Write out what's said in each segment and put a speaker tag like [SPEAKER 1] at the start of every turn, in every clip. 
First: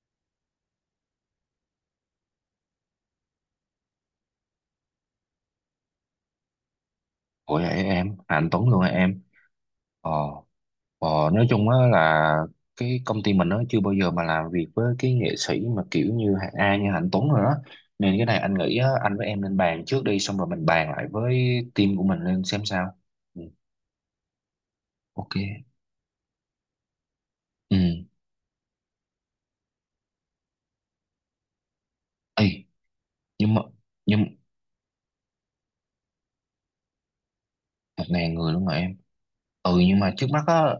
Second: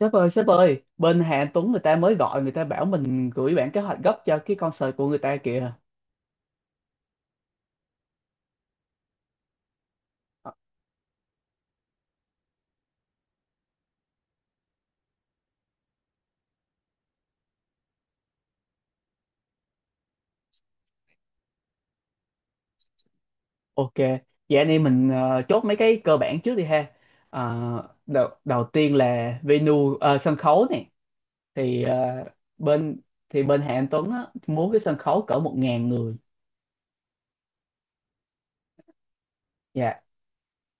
[SPEAKER 1] Sếp ơi, sếp ơi, bên Hà Anh Tuấn người ta mới gọi, người ta bảo mình gửi bản kế hoạch gấp cho cái concert của người ta kìa.
[SPEAKER 2] Ủa vậy em, à, anh Tuấn luôn hả em? Ờ,
[SPEAKER 1] Ờ,
[SPEAKER 2] ờ nói chung á là cái công ty mình nó chưa bao giờ mà làm việc với cái nghệ sĩ mà kiểu như hạng A như Hạnh Tuấn rồi đó. Nên cái này anh nghĩ á, anh với em nên bàn trước đi xong rồi mình bàn lại với team của mình lên xem sao. Ừ,
[SPEAKER 1] ok, vậy anh em mình
[SPEAKER 2] ok.
[SPEAKER 1] chốt mấy cái cơ bản trước đi ha.
[SPEAKER 2] Ừ.
[SPEAKER 1] Ờ, đầu tiên là venue, sân khấu này thì
[SPEAKER 2] Ê,
[SPEAKER 1] bên
[SPEAKER 2] nhưng
[SPEAKER 1] bên
[SPEAKER 2] mà
[SPEAKER 1] Hà Anh Tuấn á,
[SPEAKER 2] nhưng
[SPEAKER 1] muốn cái sân khấu cỡ một ngàn người.
[SPEAKER 2] 1.000 người luôn rồi em. Ừ
[SPEAKER 1] Dạ.
[SPEAKER 2] nhưng mà trước mắt á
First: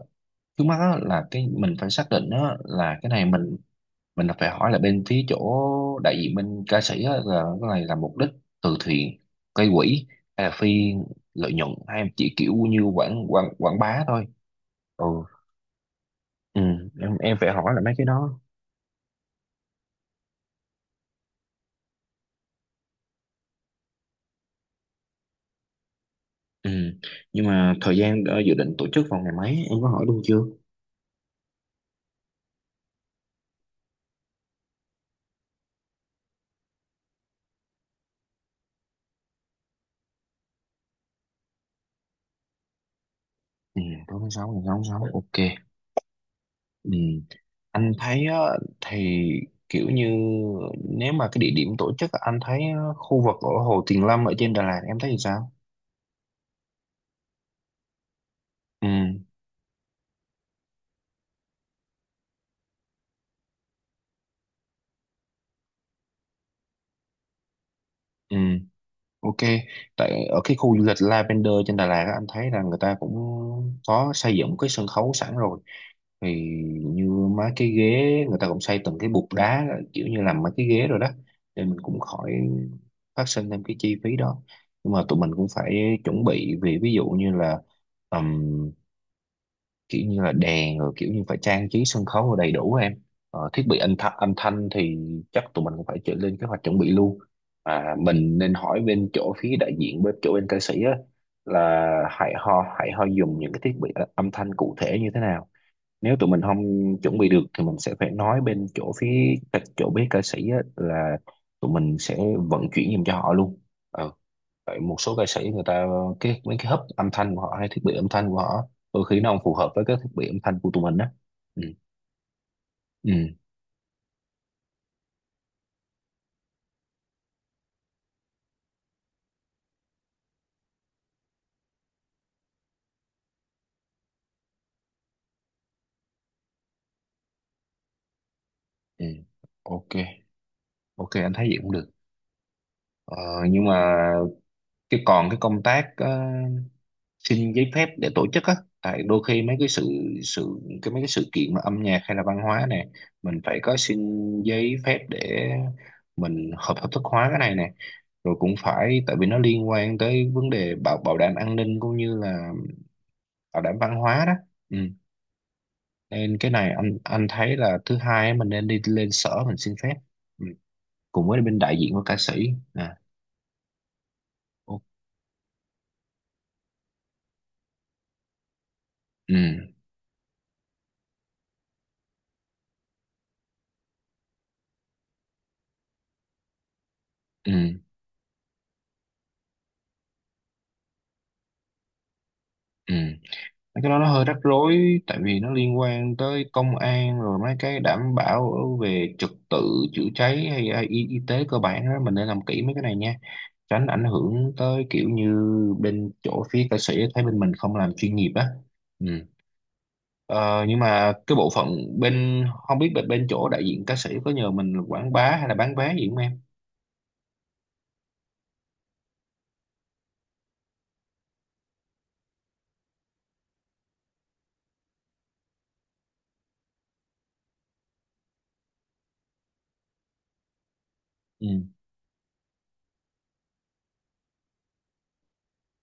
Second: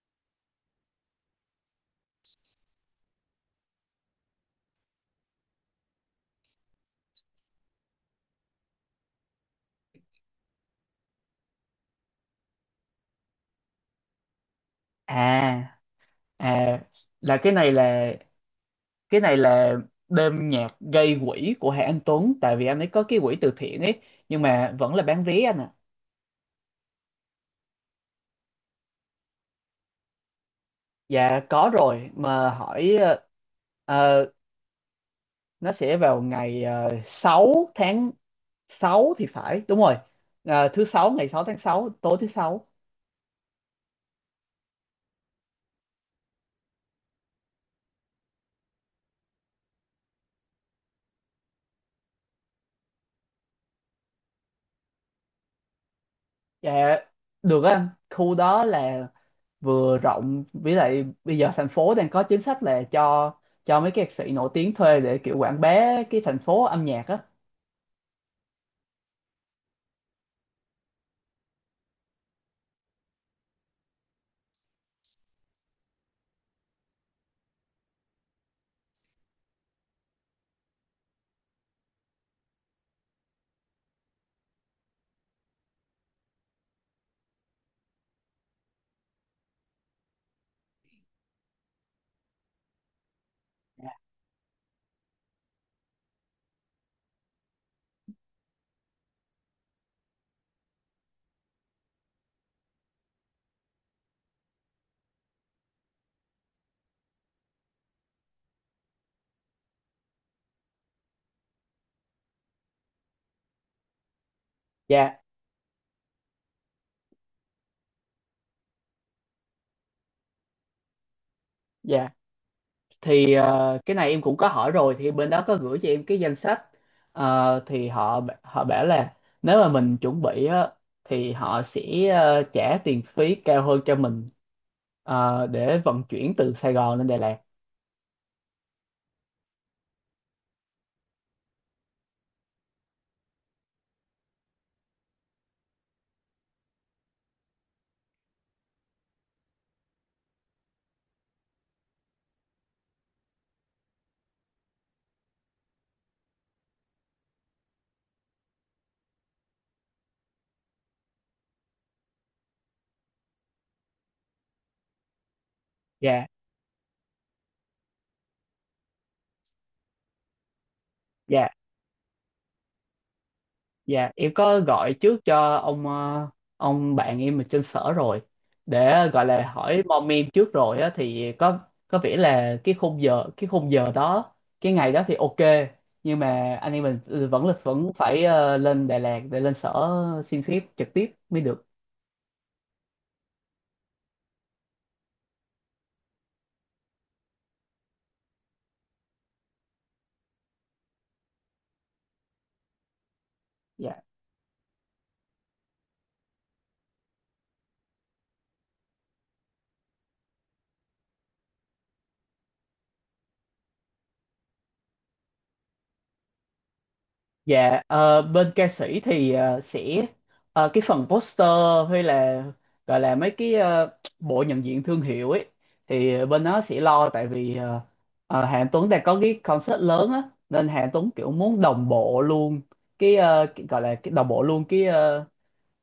[SPEAKER 2] trước mắt á là cái phải xác định á là cái này mình là phải hỏi là bên phía chỗ đại diện bên ca sĩ á, là cái này là mục đích từ thiện, gây quỹ hay là phi lợi nhuận hay em chỉ kiểu như quảng quảng quảng bá thôi. ừ,
[SPEAKER 1] À,
[SPEAKER 2] ừ
[SPEAKER 1] à,
[SPEAKER 2] em
[SPEAKER 1] là
[SPEAKER 2] em phải
[SPEAKER 1] cái này
[SPEAKER 2] hỏi là mấy cái
[SPEAKER 1] là,
[SPEAKER 2] đó.
[SPEAKER 1] cái này là đêm nhạc gây quỹ của Hà Anh Tuấn, tại vì anh ấy có cái quỹ từ thiện ấy, nhưng mà vẫn là bán vé anh ạ.
[SPEAKER 2] Ừ nhưng mà thời gian dự định tổ chức vào ngày mấy em có hỏi luôn chưa?
[SPEAKER 1] Dạ có rồi mà hỏi, ờ, nó sẽ vào ngày 6 tháng 6 thì phải, đúng rồi. Ờ, thứ sáu ngày 6 tháng sáu, tối thứ sáu.
[SPEAKER 2] Ừ, tối tháng sáu ngày 6 tháng 6, ok. Ừ anh thấy á, thì kiểu như nếu mà cái địa điểm tổ chức á, anh thấy khu vực ở Hồ Tuyền Lâm ở trên Đà Lạt em thấy thì sao?
[SPEAKER 1] Dạ được á anh, khu đó
[SPEAKER 2] Ừ.
[SPEAKER 1] là vừa rộng, với lại bây giờ thành phố đang có chính sách là cho mấy cái ca sĩ nổi tiếng thuê để kiểu quảng bá cái thành phố âm nhạc á.
[SPEAKER 2] Ừ. Ok, tại ở cái khu du lịch Lavender trên Đà Lạt á, anh thấy là người ta cũng có xây dựng cái sân khấu sẵn rồi. Thì như mấy cái ghế người ta cũng xây từng cái bục đá, kiểu như làm mấy cái ghế rồi đó, thì mình cũng khỏi phát sinh thêm cái chi phí đó. Nhưng mà tụi mình cũng phải chuẩn bị vì ví dụ như là kiểu như là đèn rồi kiểu như phải trang trí sân khấu rồi đầy đủ em. Thiết bị âm thanh thì chắc tụi mình cũng phải chuẩn lên kế hoạch chuẩn bị luôn. Mình nên hỏi bên chỗ phía đại diện bên chỗ bên ca sĩ á, là hãy ho dùng những cái thiết bị âm thanh cụ thể như thế nào. Nếu tụi mình không chuẩn bị được thì mình sẽ phải nói bên chỗ phía các chỗ bé ca sĩ á, là tụi mình sẽ vận chuyển giùm cho họ luôn. Ừ, tại một số
[SPEAKER 1] Dạ,
[SPEAKER 2] ca sĩ người ta cái mấy cái hub âm thanh của họ hay thiết bị âm thanh của họ đôi khi nó không phù hợp với cái thiết bị âm thanh của tụi mình á. Ừ.
[SPEAKER 1] dạ.
[SPEAKER 2] Ừ.
[SPEAKER 1] Thì cái này em cũng có hỏi rồi, thì bên đó có gửi cho em cái danh sách. Ờ, thì họ họ bảo là nếu mà mình chuẩn bị á, thì họ sẽ trả tiền phí cao hơn cho mình, ờ, để vận chuyển từ Sài Gòn lên Đà Lạt.
[SPEAKER 2] Ừ. Ok, ok anh thấy vậy cũng được. ờ, nhưng mà còn cái công tác xin giấy phép để tổ chức á, tại đôi khi mấy cái sự sự cái mấy cái sự kiện mà âm nhạc hay là văn hóa này mình phải có xin giấy phép để mình hợp hợp thức hóa cái này nè. Rồi cũng phải tại vì nó liên quan tới vấn đề bảo bảo đảm an ninh cũng như là bảo đảm văn hóa đó. Ừ.
[SPEAKER 1] Dạ,
[SPEAKER 2] Nên cái này anh thấy là thứ hai á, mình nên đi lên sở mình xin phép, ừ, cùng với
[SPEAKER 1] dạ.
[SPEAKER 2] bên đại diện của ca sĩ. À.
[SPEAKER 1] Dạ, em có
[SPEAKER 2] ok.
[SPEAKER 1] gọi trước cho ông, ông bạn em ở trên sở rồi, để gọi là
[SPEAKER 2] Ừ.
[SPEAKER 1] hỏi mom em trước rồi á, thì có vẻ là cái khung giờ đó, cái ngày đó thì ok, nhưng mà anh em mình
[SPEAKER 2] Ừ.
[SPEAKER 1] vẫn phải lên Đà Lạt để lên sở xin phép trực tiếp mới được.
[SPEAKER 2] Ừ. Mấy cái đó nó hơi rắc rối tại vì nó liên quan tới công an rồi mấy cái đảm bảo về trật tự chữa cháy hay y tế cơ bản đó, mình nên làm kỹ mấy cái này nha, tránh ảnh
[SPEAKER 1] Dạ.
[SPEAKER 2] hưởng tới kiểu như bên chỗ phía ca sĩ thấy bên mình không làm chuyên nghiệp á. Ừ. Ờ, nhưng mà cái bộ phận bên không biết bên bên chỗ đại diện ca sĩ có nhờ mình quảng bá hay là bán vé gì không em?
[SPEAKER 1] Dạ, ờ, bên ca sĩ thì sẽ, ờ, cái phần poster hay là gọi là mấy cái, bộ nhận diện thương hiệu ấy, thì bên đó sẽ lo, tại vì Hà Anh Tuấn đang có cái concert lớn á, nên Hà Anh Tuấn kiểu
[SPEAKER 2] Ừ.
[SPEAKER 1] muốn đồng bộ luôn cái, ờ, cái- gọi là cái đồng bộ luôn cái,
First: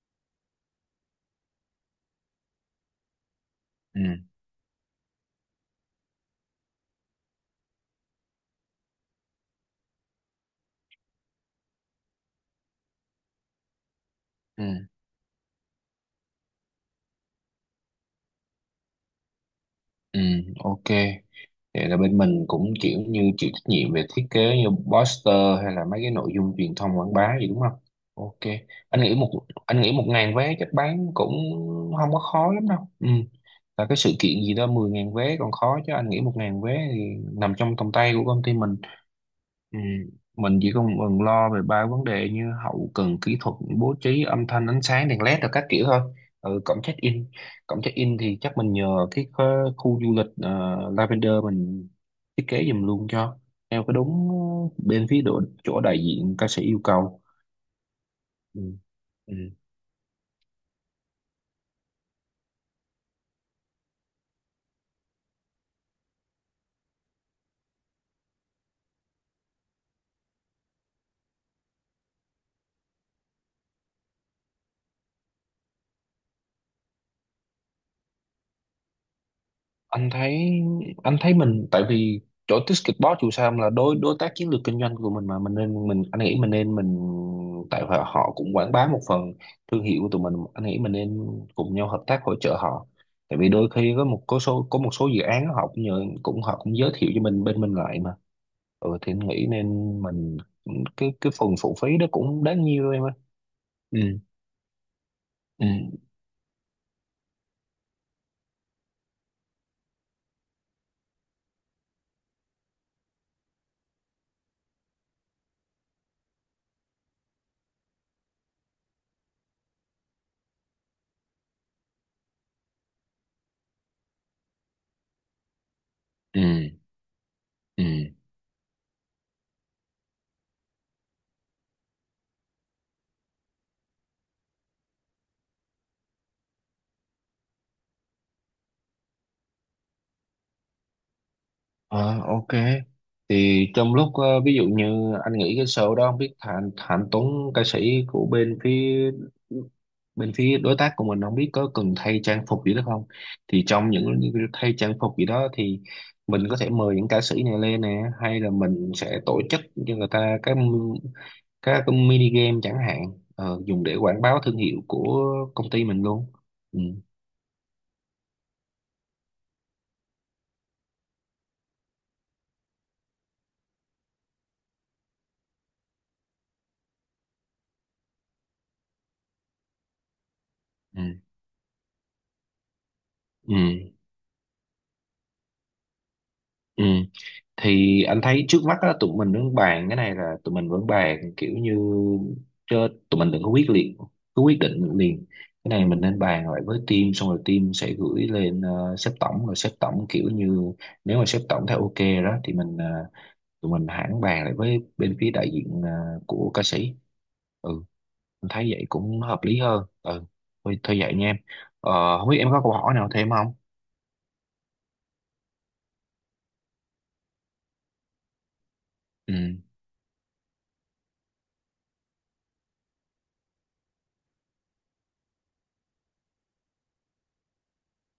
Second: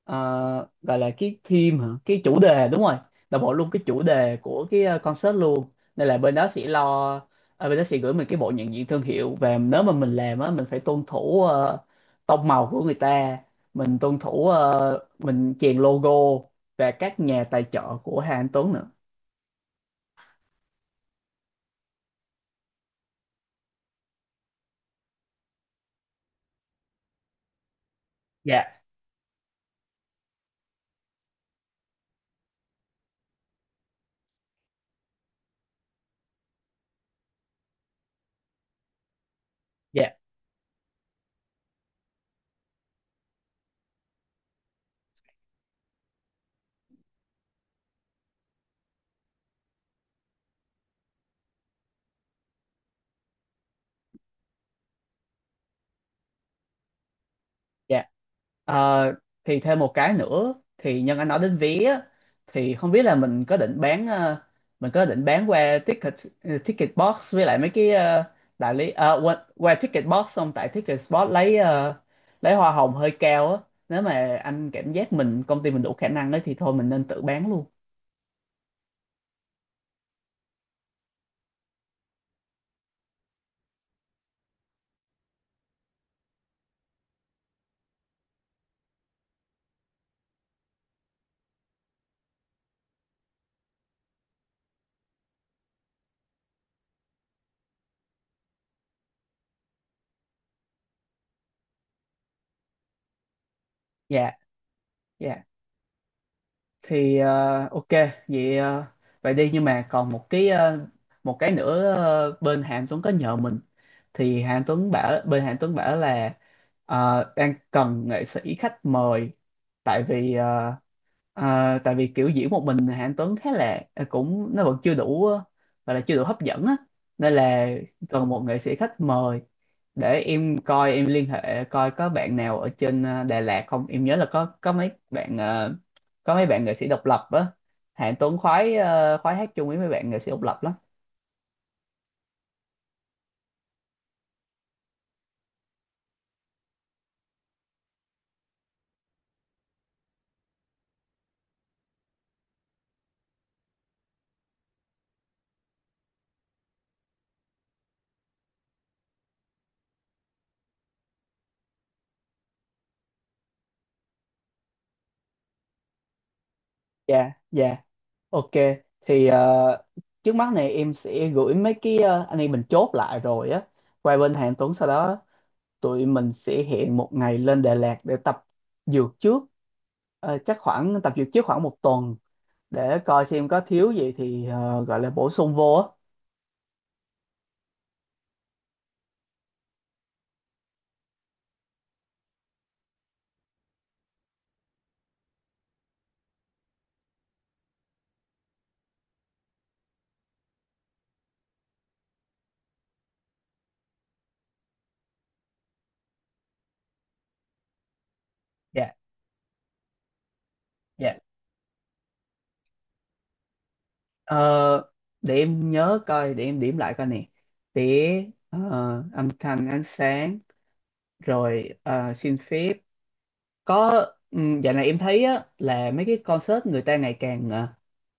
[SPEAKER 1] ờ, gọi là cái theme hả, cái chủ đề, đúng rồi, là bộ luôn cái
[SPEAKER 2] Ừ.
[SPEAKER 1] chủ đề của cái, concert luôn. Nên là bên đó sẽ lo, ờ, bên đó sẽ gửi mình cái bộ nhận diện thương hiệu, và nếu mà mình làm á mình phải tuân thủ tông màu của người ta, mình tuân thủ,
[SPEAKER 2] Ừ.
[SPEAKER 1] mình chèn logo và các nhà tài trợ của Hà Anh Tuấn nữa.
[SPEAKER 2] Ừ. Ok. Vậy là bên mình cũng kiểu như chịu trách nhiệm về thiết kế như poster hay là mấy cái nội dung truyền thông quảng bá gì đúng không? Ok.
[SPEAKER 1] Dạ.
[SPEAKER 2] Anh nghĩ một anh nghĩ 1.000 vé chắc bán cũng không có khó lắm đâu. Ừ. Là cái sự kiện gì đó 10.000 vé còn khó chứ anh nghĩ một ngàn vé thì nằm trong tầm tay của công ty mình. Ừ,
[SPEAKER 1] Dạ,
[SPEAKER 2] mình chỉ còn còn lo về 3 vấn đề như hậu cần kỹ thuật, bố trí âm thanh, ánh sáng, đèn led rồi các kiểu thôi. Ừ, cổng check in thì chắc mình nhờ cái khu khu du lịch Lavender mình thiết kế giùm luôn cho, theo cái đúng bên phía độ, chỗ đại diện ca sĩ yêu cầu.
[SPEAKER 1] dạ.
[SPEAKER 2] Ừ.
[SPEAKER 1] Ờ,
[SPEAKER 2] Ừ.
[SPEAKER 1] thì thêm một cái nữa, thì nhân anh nói đến vé á, thì không biết là mình có định bán, mình có định bán qua ticket, ticket box với lại mấy cái đại lý, ờ, qua ticket box, xong tại ticket spot lấy, lấy hoa hồng hơi cao á. Nếu mà anh cảm giác mình, công ty mình đủ khả năng ấy, thì thôi mình nên tự bán luôn.
[SPEAKER 2] anh thấy anh thấy mình tại vì chỗ Ticketbox dù sao là đối đối tác chiến lược kinh doanh của mình mà mình nên mình anh nghĩ mình nên. Tại họ họ cũng quảng bá một phần thương hiệu của tụi mình, anh nghĩ mình nên cùng nhau hợp tác hỗ trợ họ. Tại vì đôi khi có một số dự án họ cũng giới thiệu cho mình bên mình lại mà. Ừ thì anh nghĩ nên mình cái phần phụ phí đó cũng đáng nhiêu em ơi. Ừ.
[SPEAKER 1] Dạ, dạ.
[SPEAKER 2] Ừ.
[SPEAKER 1] Thì ờ, ok, vậy ờ, vậy đi, nhưng mà còn một cái, một cái nữa ờ, bên Hà Anh Tuấn có nhờ mình. Thì Hà Anh Tuấn bảo bên Hà Anh Tuấn bảo là, ờ, đang cần nghệ sĩ khách mời, tại vì Ờ, tại vì kiểu diễn một mình thì Anh Tuấn khá là, cũng nó vẫn chưa đủ, gọi là chưa đủ hấp
[SPEAKER 2] Ừ.
[SPEAKER 1] dẫn á, nên là
[SPEAKER 2] Ừ.
[SPEAKER 1] cần một nghệ sĩ khách mời. Để em coi, em liên hệ coi có bạn nào ở trên Đà Lạt không. Em nhớ là có mấy bạn, có mấy bạn nghệ sĩ độc lập á, Hạng Tuấn khoái, khoái hát chung với mấy bạn nghệ sĩ độc lập lắm.
[SPEAKER 2] Ờ, ok. Thì trong lúc ví dụ như anh nghĩ cái show đó không biết Thành Thành Tuấn, ca sĩ của bên phía đối tác của mình, không biết có cần thay trang phục gì đó không? Thì trong những thay trang phục gì đó thì mình có thể mời những ca sĩ này lên nè, hay là mình sẽ tổ chức cho người ta cái mini game chẳng hạn, dùng để quảng bá thương hiệu của công ty mình luôn. Ừ.
[SPEAKER 1] Dạ, dạ, ok. Thì ờ, trước mắt này em sẽ gửi mấy cái, anh em mình chốt lại rồi á, qua bên Hạng Tuấn. Sau đó tụi mình sẽ hẹn một ngày lên Đà Lạt để tập dược trước. Ờ, chắc khoảng
[SPEAKER 2] Ừ.
[SPEAKER 1] tập dược trước khoảng một tuần, để coi xem
[SPEAKER 2] Ừ.
[SPEAKER 1] có thiếu gì thì gọi là bổ sung vô á.
[SPEAKER 2] Ừ. Thì anh thấy trước mắt á, tụi mình vẫn bàn kiểu như chứ tụi mình đừng có quyết liệt cứ quyết định liền. Cái này mình nên bàn lại với team xong rồi team sẽ gửi lên sếp tổng, rồi sếp tổng kiểu như nếu mà sếp tổng thấy ok đó thì mình tụi mình hẳn bàn lại với bên phía đại diện của ca sĩ. Ừ, anh thấy vậy
[SPEAKER 1] Dạ
[SPEAKER 2] cũng hợp lý hơn. Ừ. Thôi vậy
[SPEAKER 1] dạ
[SPEAKER 2] nha em. Không biết em có câu hỏi nào thêm không?
[SPEAKER 1] Ờ, để em nhớ coi, để em điểm lại coi nè, để, ờ, âm
[SPEAKER 2] Ừ.
[SPEAKER 1] thanh, ánh sáng, rồi, xin phép, có, dạo này em thấy á, là mấy cái concert người ta ngày càng, ờ,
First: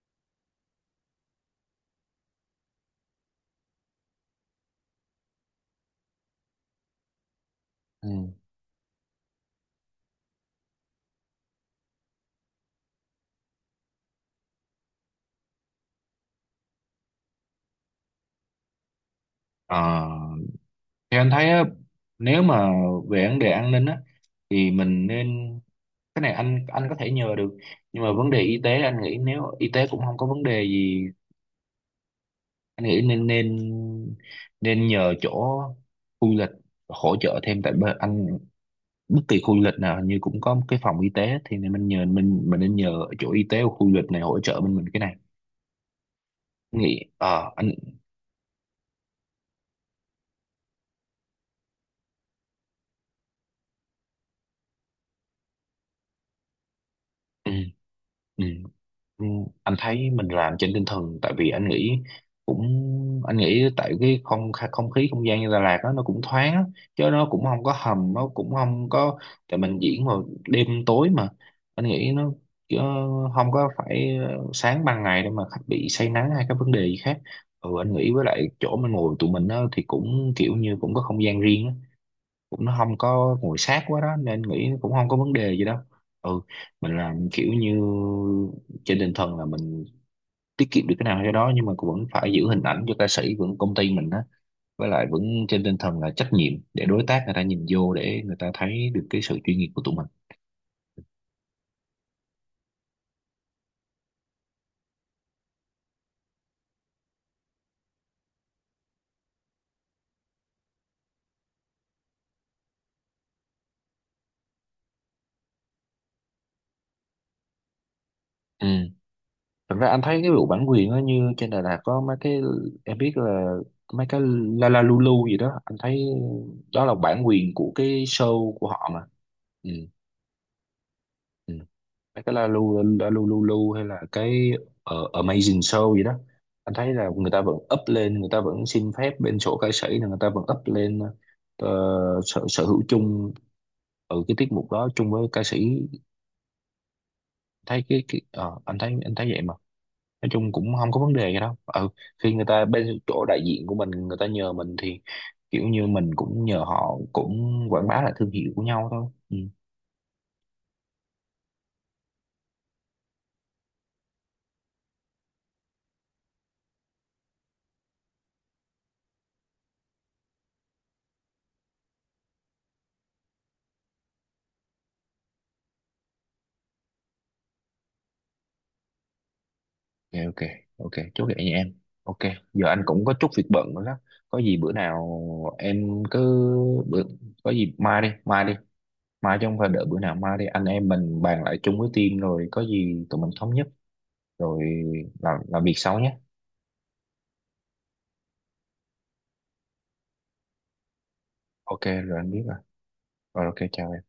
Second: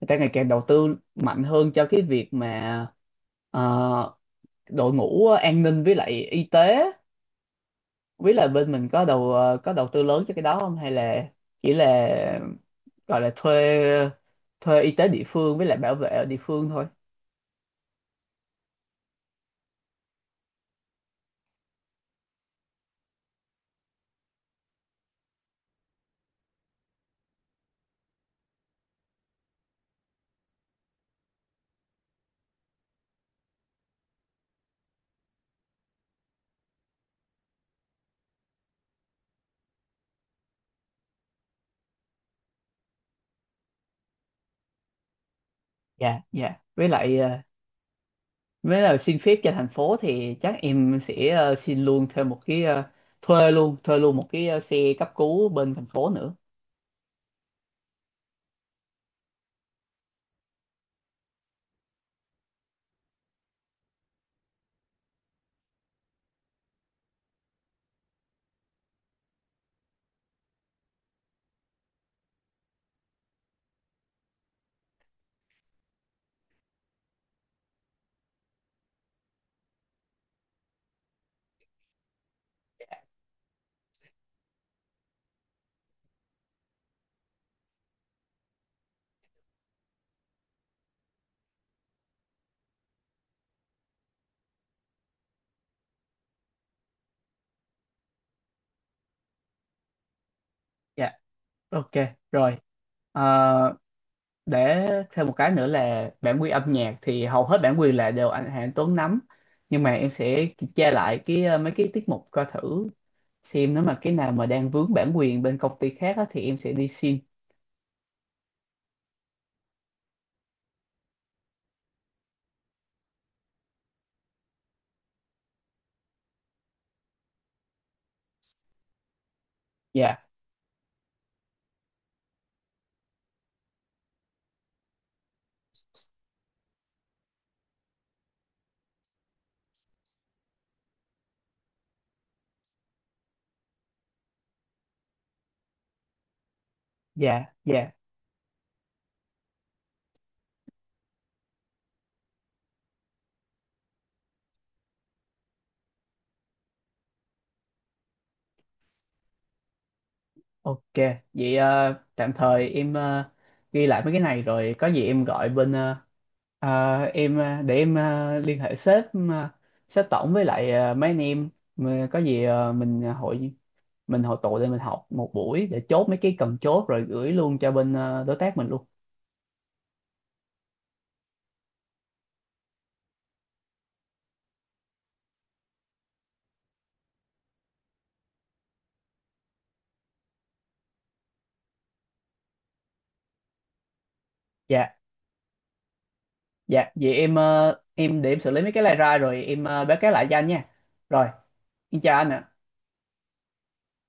[SPEAKER 1] người ta ngày càng đầu tư mạnh hơn cho cái việc mà, ờ, đội ngũ, an ninh với lại y tế.
[SPEAKER 2] Ừ.
[SPEAKER 1] Với biết là bên mình có đầu, có đầu tư lớn cho cái đó không, hay là chỉ là gọi là thuê, thuê y tế địa phương với lại bảo vệ ở địa phương thôi.
[SPEAKER 2] Ờ, Thì anh thấy á, nếu mà về vấn đề an ninh á thì mình nên cái này anh có thể nhờ được. Nhưng mà vấn đề y tế anh nghĩ nếu y tế cũng không có vấn đề gì, anh nghĩ nên nên nên nhờ chỗ khu du lịch hỗ trợ thêm. Tại bên anh, bất kỳ khu du lịch nào hình như cũng có một cái phòng y tế, thì nên mình nên nhờ chỗ y tế của khu du lịch này hỗ trợ bên mình cái này.
[SPEAKER 1] Dạ, dạ,
[SPEAKER 2] Anh
[SPEAKER 1] với
[SPEAKER 2] nghĩ
[SPEAKER 1] lại ờ,
[SPEAKER 2] ờ anh
[SPEAKER 1] với lại xin phép cho thành phố thì chắc em sẽ xin luôn thêm một cái, thuê luôn một cái, xe cấp cứu bên thành phố nữa.
[SPEAKER 2] Ừ, ừ. Ừ, anh thấy mình làm trên tinh thần tại vì anh nghĩ cũng anh nghĩ tại cái không khí, không gian như Đà Lạt đó, nó cũng thoáng á, chứ nó cũng không có hầm, nó cũng không có, tại mình diễn vào đêm tối mà, anh nghĩ nó chứ không có phải sáng ban ngày để mà khách bị say nắng hay các vấn đề gì khác. Ừ anh nghĩ với lại chỗ mình ngồi tụi mình á, thì cũng kiểu như cũng có không gian riêng á, cũng nó không có nguội sát quá đó nên nghĩ cũng không có vấn đề gì đâu. Ừ, mình làm kiểu như trên tinh thần là mình tiết kiệm được cái nào cho đó, nhưng mà cũng vẫn phải giữ hình ảnh cho ca sĩ vẫn công ty mình á, với lại vẫn trên tinh thần là trách nhiệm để đối tác người ta nhìn vô để người ta thấy được cái sự chuyên nghiệp của tụi mình.
[SPEAKER 1] Dạ, ok, rồi. Ờ, để thêm một cái nữa là bản quyền âm nhạc, thì hầu hết bản quyền là đều anh Hà Anh Tuấn nắm, nhưng mà em sẽ kiểm tra lại cái, mấy cái tiết mục coi thử xem, nếu mà cái nào mà đang vướng bản quyền bên công ty khác á, thì em sẽ đi xin.
[SPEAKER 2] Ừ. Thật ra anh thấy cái vụ bản quyền á, như trên Đà Lạt có mấy cái, em biết là mấy cái La La Lulu gì đó anh thấy đó là bản quyền của cái show của họ mà. Ừ.
[SPEAKER 1] Dạ,
[SPEAKER 2] Ừ. Mấy cái La Lu La Lu Lu Lu hay là cái Amazing Show gì đó anh thấy là người ta vẫn up lên, người ta vẫn xin phép bên sổ ca sĩ là người ta vẫn up lên ờ, sở, sở hữu chung ở cái tiết mục đó chung với ca sĩ.
[SPEAKER 1] dạ,
[SPEAKER 2] Thấy
[SPEAKER 1] dạ,
[SPEAKER 2] cái ờ, Anh thấy vậy mà, nói chung cũng không có vấn đề gì đâu. Ừ, khi người ta bên chỗ đại diện của mình người ta nhờ mình thì kiểu như mình cũng nhờ họ cũng quảng bá lại thương hiệu của nhau thôi. Ừ.
[SPEAKER 1] ok. Vậy ờ, tạm thời em, ghi lại mấy cái này, rồi có gì em gọi bên, liên hệ sếp, ờ, sếp tổng với lại, mấy anh em. Mà có gì mình hội tụ lên, mình học một buổi để chốt mấy cái cần chốt, rồi gửi luôn cho bên, đối tác mình luôn.
[SPEAKER 2] ok ok Ok chốt vậy nha em. Ok. Giờ anh cũng có chút việc bận nữa đó, có gì bữa nào em cứ bữa có gì mai, chứ không phải đợi bữa nào, mai đi anh em mình bàn lại chung với team rồi có gì tụi mình thống nhất rồi
[SPEAKER 1] Dạ.
[SPEAKER 2] làm việc sau nhé.
[SPEAKER 1] Dạ, vậy em, em để em xử lý mấy cái này ra, rồi em, báo cáo lại cho anh nha. Rồi,
[SPEAKER 2] Ok
[SPEAKER 1] em
[SPEAKER 2] rồi
[SPEAKER 1] chào anh
[SPEAKER 2] anh biết
[SPEAKER 1] ạ.
[SPEAKER 2] rồi. Rồi ok, chào em.